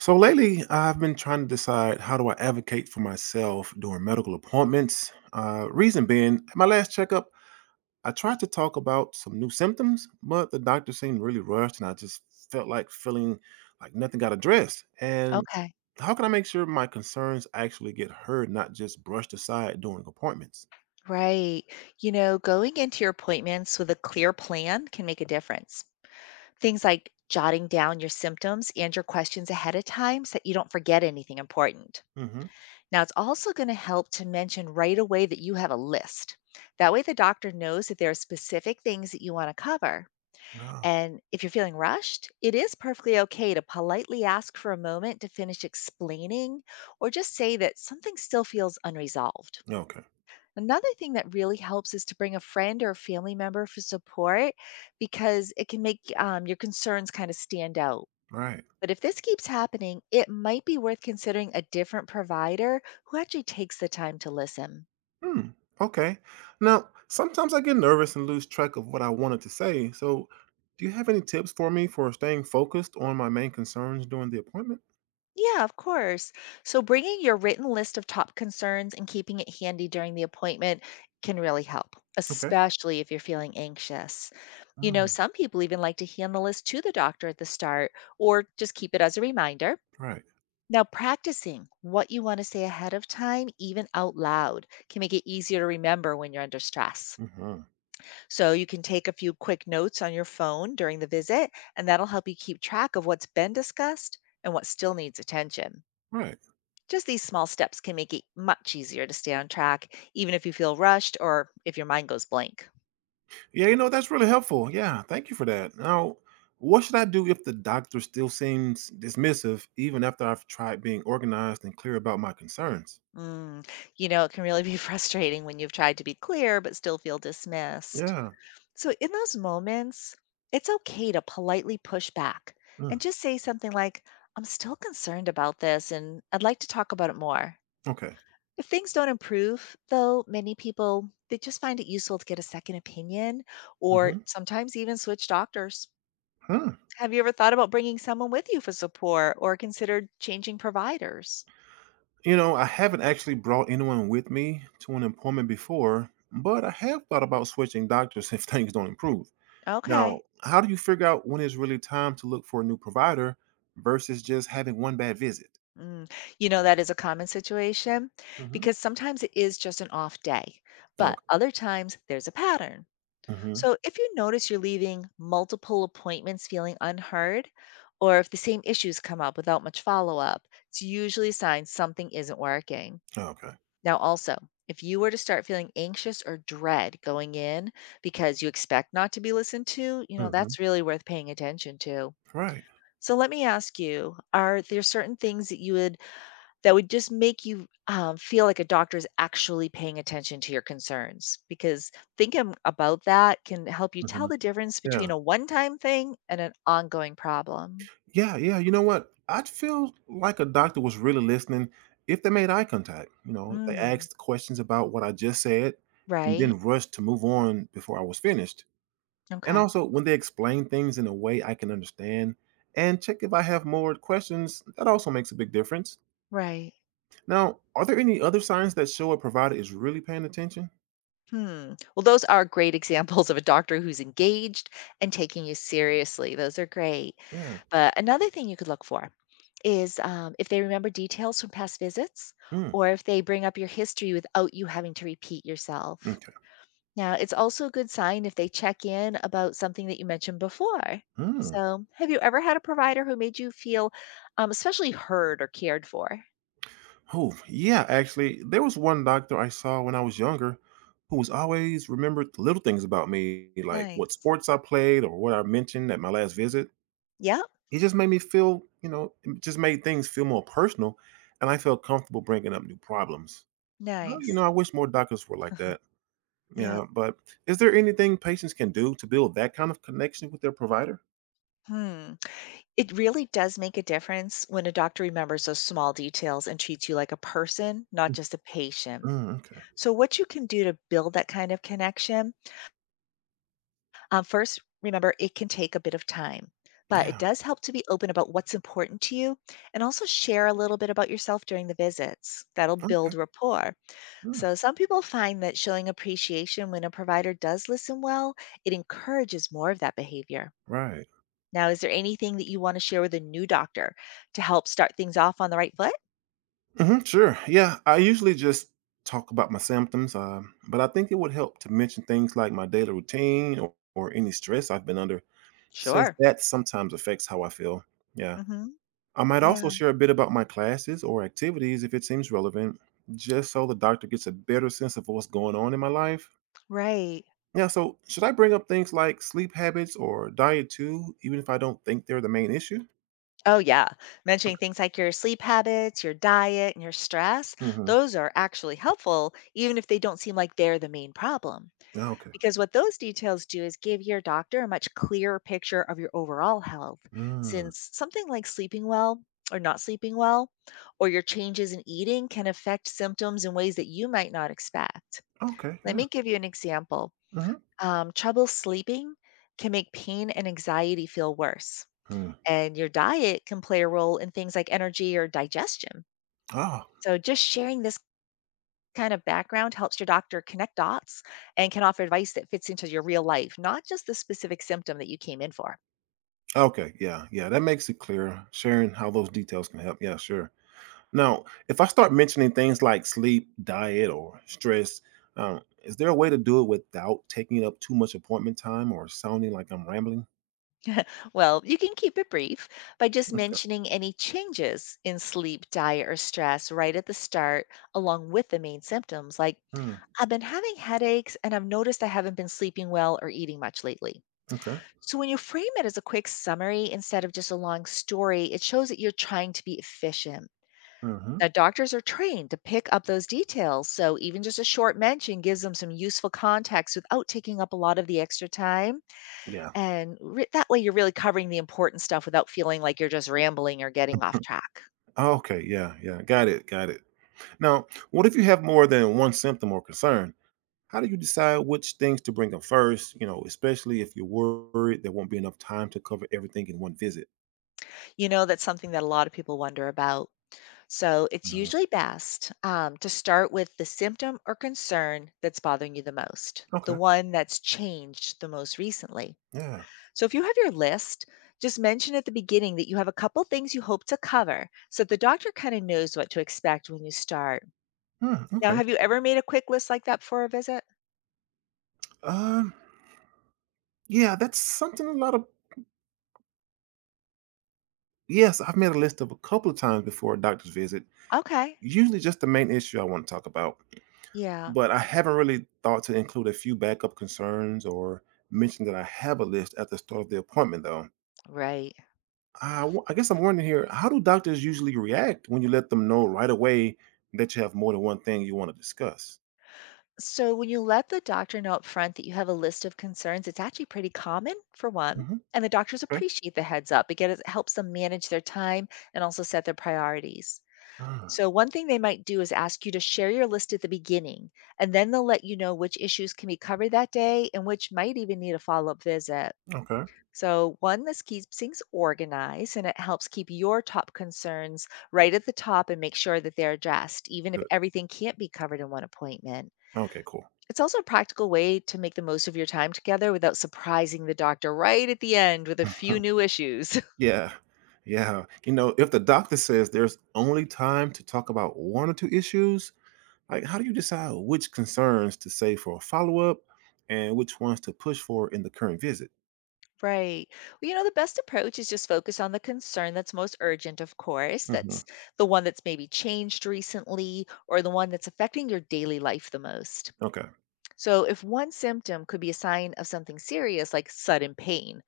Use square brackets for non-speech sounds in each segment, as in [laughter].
So lately, I've been trying to decide how do I advocate for myself during medical appointments. Reason being, at my last checkup, I tried to talk about some new symptoms, but the doctor seemed really rushed, and I just felt like feeling like nothing got addressed. And Okay. how can I make sure my concerns actually get heard, not just brushed aside during appointments? Right. You know, going into your appointments with a clear plan can make a difference. Things like jotting down your symptoms and your questions ahead of time so that you don't forget anything important. Mm-hmm. Now, it's also going to help to mention right away that you have a list. That way, the doctor knows that there are specific things that you want to cover. Oh, And if you're feeling rushed, it is perfectly okay to politely ask for a moment to finish explaining or just say that something still feels unresolved. okay, Another thing that really helps is to bring a friend or a family member for support because it can make your concerns kind of stand out. right. But if this keeps happening, it might be worth considering a different provider who actually takes the time to listen. Hmm. Okay. Now, sometimes I get nervous and lose track of what I wanted to say. So, do you have any tips for me for staying focused on my main concerns during the appointment? Yeah, of course. So bringing your written list of top concerns and keeping it handy during the appointment can really help, Okay. especially if you're feeling anxious. You know, Mm, some people even like to hand the list to the doctor at the start or just keep it as a reminder. right. Now, practicing what you want to say ahead of time, even out loud, can make it easier to remember when you're under stress. Hmm. So, you can take a few quick notes on your phone during the visit, and that'll help you keep track of what's been discussed and what still needs attention. Right. Just these small steps can make it much easier to stay on track, even if you feel rushed or if your mind goes blank. Yeah, that's really helpful. Yeah. Thank you for that. Now, what should I do if the doctor still seems dismissive, even after I've tried being organized and clear about my concerns? Mm, you know, it can really be [laughs] frustrating when you've tried to be clear but still feel dismissed. Yeah. So, in those moments, it's okay to politely push back Mm. and just say something like, I'm still concerned about this and I'd like to talk about it more. Okay. If things don't improve, though, many people they just find it useful to get a second opinion or Mm-hmm. sometimes even switch doctors. Hmm. Have you ever thought about bringing someone with you for support or considered changing providers? I haven't actually brought anyone with me to an appointment before, but I have thought about switching doctors [laughs] if things don't improve. Now, Okay. how do you figure out when it's really time to look for a new provider versus just having one bad visit? Mm, You know, that is a common situation Hmm. because sometimes it is just an off day, but Okay. other times there's a pattern. Hmm. So, if you notice you're leaving multiple appointments feeling unheard, or if the same issues come up without much follow up, it's usually a sign something isn't working. Okay. Now, also, if you were to start feeling anxious or dread going in because you expect not to be listened to, you know, Hmm. that's really worth paying attention to. Right. So, let me ask you, are there certain things that you would that would just make you, feel like a doctor is actually paying attention to your concerns, because thinking about that can help you tell Hmm. the difference between Yeah. a one-time thing and an ongoing problem. Yeah. Yeah. You know what? I'd feel like a doctor was really listening if they made eye contact. If they Mm, asked questions about what I just said and right. didn't rush to move on before I was finished. And Okay. also, when they explain things in a way I can understand, and check if I have more questions, that also makes a big difference. Right. Now, are there any other signs that show a provider is really paying attention? Hmm. Well, those are great examples of a doctor who's engaged and taking you seriously. Those are great. Yeah. But another thing you could look for is, if they remember details from past visits Hmm. or if they bring up your history without you having to repeat yourself. Okay. Now, it's also a good sign if they check in about something that you mentioned before. Hmm. So, have you ever had a provider who made you feel especially heard or cared for? Oh, yeah. Actually, there was one doctor I saw when I was younger who was always remembered little things about me, like what Nice. sports I played or what I mentioned at my last visit. Yep. He just made me it just made things feel more personal, and I felt comfortable bringing up new problems. Nice. I wish more doctors were like that. Yep. Yeah, but is there anything patients can do to build that kind of connection with their provider? Hmm. It really does make a difference when a doctor remembers those small details and treats you like a person, not Mm. just a patient. Mm, okay. So, what you can do to build that kind of connection. First, remember it can take a bit of time, but it Yeah. does help to be open about what's important to you and also share a little bit about yourself during the visits. That'll Okay. build rapport. Mm, So, some people find that showing appreciation when a provider does listen well, it encourages more of that behavior. right. Now, is there anything that you want to share with a new doctor to help start things off on the right foot? Hmm, sure. Yeah. I usually just talk about my symptoms, but I think it would help to mention things like my daily routine or any stress I've been under, since Sure. that sometimes affects how I feel. Yeah. Hmm. I might also Yeah, share a bit about my classes or activities if it seems relevant, just so the doctor gets a better sense of what's going on in my life. right. Yeah, so should I bring up things like sleep habits or diet too, even if I don't think they're the main issue? Oh, yeah. Mentioning things like your sleep habits, your diet, and your stress, Mm-hmm. those are actually helpful, even if they don't seem like they're the main problem. Okay. Because what those details do is give your doctor a much clearer picture of your overall health, Mm. since something like sleeping well or not sleeping well, or your changes in eating can affect symptoms in ways that you might not expect. Okay. Let Yeah. me give you an example. Mm-hmm. Trouble sleeping can make pain and anxiety feel worse Mm. and your diet can play a role in things like energy or digestion. Ah. So, just sharing this kind of background helps your doctor connect dots and can offer advice that fits into your real life, not just the specific symptom that you came in for. Okay. Yeah. Yeah. That makes it clear. Sharing how those details can help. Yeah. Sure. Now, if I start mentioning things like sleep, diet, or stress, is there a way to do it without taking up too much appointment time or sounding like I'm rambling? Well, you can keep it brief by just Okay. mentioning any changes in sleep, diet, or stress right at the start, along with the main symptoms, like, Mm. I've been having headaches and I've noticed I haven't been sleeping well or eating much lately. Okay. So when you frame it as a quick summary instead of just a long story, it shows that you're trying to be efficient. Mm-hmm. Now, doctors are trained to pick up those details, so even just a short mention gives them some useful context without taking up a lot of the extra time. Yeah. And that way, you're really covering the important stuff without feeling like you're just rambling or getting off [laughs] track. Okay. Yeah. Got it. Got it. Now, what if you have more than one symptom or concern? How do you decide which things to bring up first? You know, especially if you're worried there won't be enough time to cover everything in one visit. You know, that's something that a lot of people wonder about. So it's Mhm. usually best to start with the symptom or concern that's bothering you the most, the Okay. one that's changed the most recently. Yeah. So if you have your list, just mention at the beginning that you have a couple things you hope to cover so the doctor kind of knows what to expect when you start. Hmm, Now, okay. have you ever made a quick list like that for a visit? Um. Yeah, that's something a lot of. Yes, I've made a list of a couple of times before a doctor's visit. Okay. Usually, just the main issue I want to talk about, Yeah. but I haven't really thought to include a few backup concerns or mention that I have a list at the start of the appointment, though. Right. I guess I'm wondering here, how do doctors usually react when you let them know right away that you have more than one thing you want to discuss? So when you let the doctor know up front that you have a list of concerns, it's actually pretty common for one. Hmm. And the doctors Okay. appreciate the heads up. Again, it helps them manage their time and also set their priorities. Mm, So one thing they might do is ask you to share your list at the beginning, and then they'll let you know which issues can be covered that day and which might even need a follow-up visit. okay. So one, this keeps things organized and it helps keep your top concerns right at the top and make sure that they're addressed, even if Good. everything can't be covered in one appointment. Okay, cool. It's also a practical way to make the most of your time together without surprising the doctor right at the end with a few [laughs] new issues. [laughs] Yeah. Yeah. If the doctor says there's only time to talk about one or two issues, like how do you decide which concerns to say for a follow up and which ones to push for in the current visit? Right. Well, you know, the best approach is just focus on the concern that's most urgent, of course. Hmm. That's the one that's maybe changed recently or the one that's affecting your daily life the most. Okay. So, if one symptom could be a sign of something serious like sudden pain,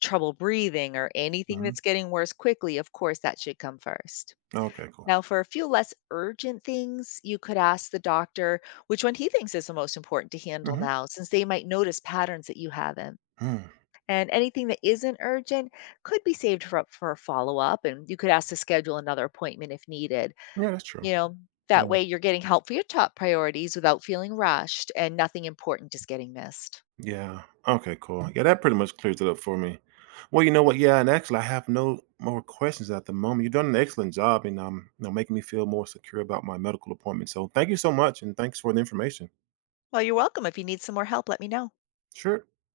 trouble breathing, or anything Hmm. that's getting worse quickly, of course, that should come first. Okay, cool. Now, for a few less urgent things, you could ask the doctor which one he thinks is the most important to handle Mm-hmm. now, since they might notice patterns that you haven't. Hmm. Mm. And anything that isn't urgent could be saved up for a follow up, and you could ask to schedule another appointment if needed. Yeah, that's true. You know, that way you're getting help for your top priorities without feeling rushed, and nothing important is getting missed. Yeah. Okay, cool. Yeah, that pretty much clears it up for me. Well, you know what? Yeah, and actually, I have no more questions at the moment. You've done an excellent job in making me feel more secure about my medical appointment. So, thank you so much, and thanks for the information. Well, you're welcome. If you need some more help, let me know. Sure.